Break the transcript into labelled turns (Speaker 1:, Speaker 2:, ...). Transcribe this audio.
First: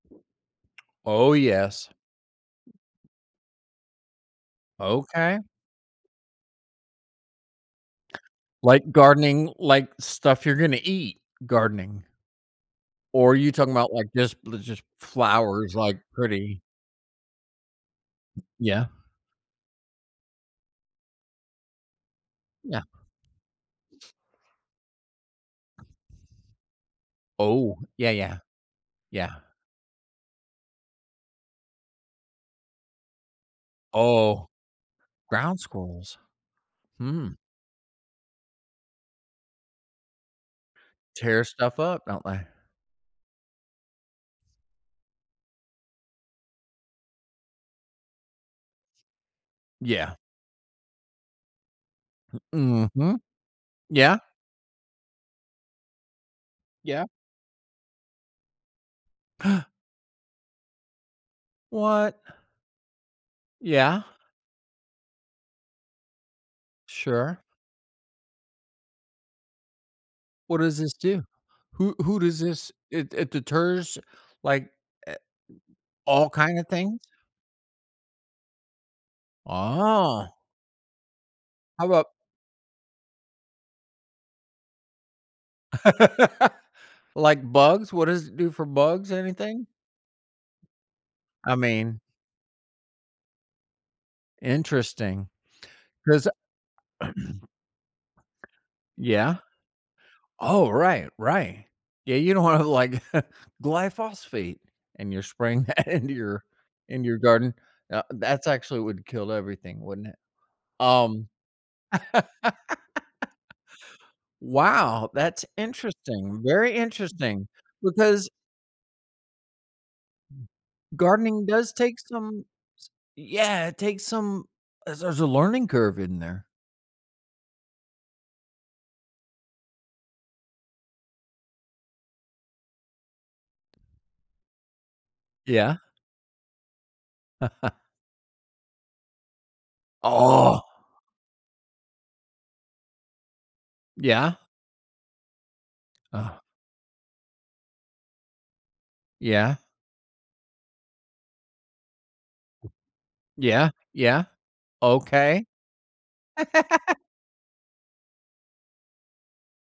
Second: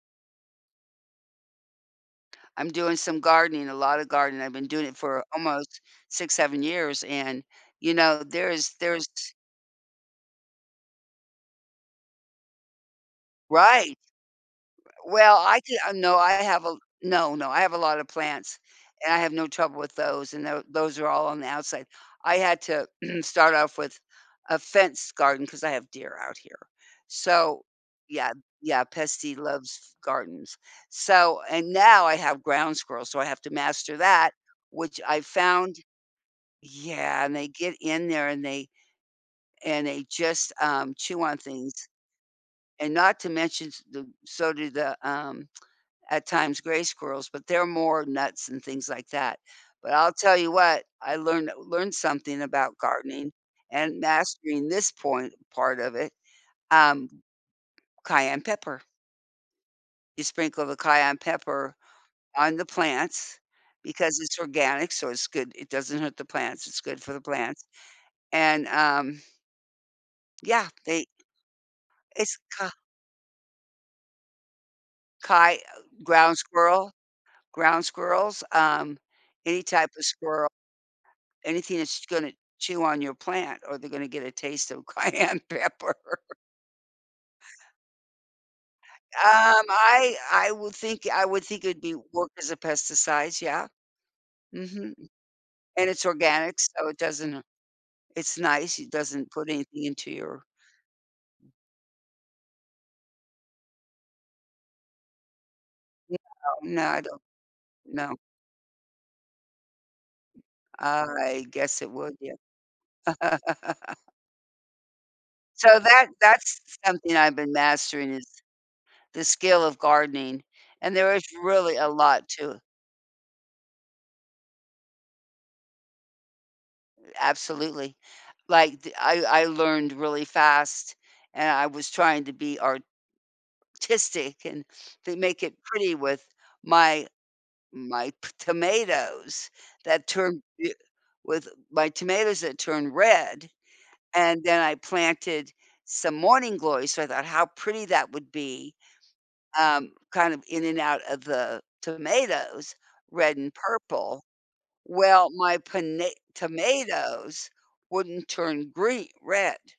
Speaker 1: Oh yes.
Speaker 2: I'm doing some gardening, a lotta gardening, I've been doing it for
Speaker 1: Okay.
Speaker 2: almost 6, 7 years and, you know, there's
Speaker 1: Like
Speaker 2: there's
Speaker 1: gardening like stuff you're gonna eat gardening. Or, you talking 'bout,
Speaker 2: Right.
Speaker 1: like, just li just
Speaker 2: R Well, I
Speaker 1: flowers,
Speaker 2: di uh,
Speaker 1: like,
Speaker 2: no I
Speaker 1: pretty?
Speaker 2: have a No, no, I have a lot of plants,
Speaker 1: Yeah.
Speaker 2: and I have no trouble with those and tho those are all on the outside. I had
Speaker 1: Yeah.
Speaker 2: to start off with a fence garden, 'cause I have deer out here. So
Speaker 1: Oh, yeah,
Speaker 2: Yeah,
Speaker 1: yeah.
Speaker 2: yeah, pest he
Speaker 1: Yeah.
Speaker 2: loves f gardens. So, and now I have ground squirrels so I have to master that,
Speaker 1: Oh.
Speaker 2: which I
Speaker 1: Ground
Speaker 2: found
Speaker 1: squirrels?
Speaker 2: Yeah
Speaker 1: Hmm?
Speaker 2: and they get in there and they and they just, um, chew on
Speaker 1: Tear
Speaker 2: things,
Speaker 1: stuff up, don't they?
Speaker 2: and not to mention s the so do the, um, at times, gray squirrels, but they're more nuts and things like that, but I'll
Speaker 1: Yeah.
Speaker 2: tell you what I learned learned something about
Speaker 1: Hmm. Mhm.
Speaker 2: gardening and
Speaker 1: Yeah.
Speaker 2: mastering this point part of it,
Speaker 1: Yeah.
Speaker 2: um Cayenne pepper. You sprinkle the cayenne pepper
Speaker 1: What?
Speaker 2: on the plants,
Speaker 1: Yeah.
Speaker 2: because it's organic so it's good, it doesn't hurt the plants, it's good for the
Speaker 1: Sure.
Speaker 2: plants, and um
Speaker 1: What
Speaker 2: Yeah,
Speaker 1: does this
Speaker 2: they
Speaker 1: do? Who who
Speaker 2: It's
Speaker 1: does
Speaker 2: ca
Speaker 1: this It it deters, like, a
Speaker 2: Caye Uh,
Speaker 1: all
Speaker 2: ground
Speaker 1: kinda
Speaker 2: squirrel?
Speaker 1: things?
Speaker 2: Ground squirrels, um, any type of
Speaker 1: Oh.
Speaker 2: squirrel, anything
Speaker 1: How
Speaker 2: that's
Speaker 1: 'bout
Speaker 2: gonna chew on your plant or they're gonna get a taste of cayenne pepper.
Speaker 1: Like bugs? What does it do for bugs?
Speaker 2: Um,
Speaker 1: Anything?
Speaker 2: I I would think I would
Speaker 1: I
Speaker 2: think it'd be
Speaker 1: mean
Speaker 2: work as a pesticides, yeah. Mhm,
Speaker 1: Interesting,
Speaker 2: and it's
Speaker 1: 'cause
Speaker 2: organic so it doesn't, uh it's nice, it doesn't
Speaker 1: Yeah?
Speaker 2: put anything into your
Speaker 1: Oh, right, right. Yeah, you don't wanna like glyphosate, and you're spraying that into
Speaker 2: No,
Speaker 1: your
Speaker 2: no I
Speaker 1: in your
Speaker 2: don't
Speaker 1: garden. Now
Speaker 2: No.
Speaker 1: that's actually would kill everything, wouldn't it? Um
Speaker 2: I guess it would, yeah.
Speaker 1: Wow, that's
Speaker 2: So, that
Speaker 1: interesting,
Speaker 2: that's
Speaker 1: very
Speaker 2: s something I've
Speaker 1: interesting,
Speaker 2: been mastering is
Speaker 1: because
Speaker 2: the skill of gardening and there is
Speaker 1: Gardening does
Speaker 2: really a
Speaker 1: take
Speaker 2: lot
Speaker 1: some
Speaker 2: to
Speaker 1: s Yeah, it takes some as there's a learning curve in there.
Speaker 2: Absolutely. Like, th I I learned really fast, and I was trying to be artistic and then make it
Speaker 1: Yeah.
Speaker 2: pretty with my my p tomatoes that turn beau with my tomatoes that turn red,
Speaker 1: Yeah.
Speaker 2: and then I planted some
Speaker 1: Ah.
Speaker 2: morning glories so I thought how pretty that would be,
Speaker 1: Yeah.
Speaker 2: um, kind of in and out of the tomatoes, red and
Speaker 1: Yeah,
Speaker 2: purple.
Speaker 1: yeah.
Speaker 2: Well,
Speaker 1: Okay.
Speaker 2: my pona tomatoes wouldn't turn green red.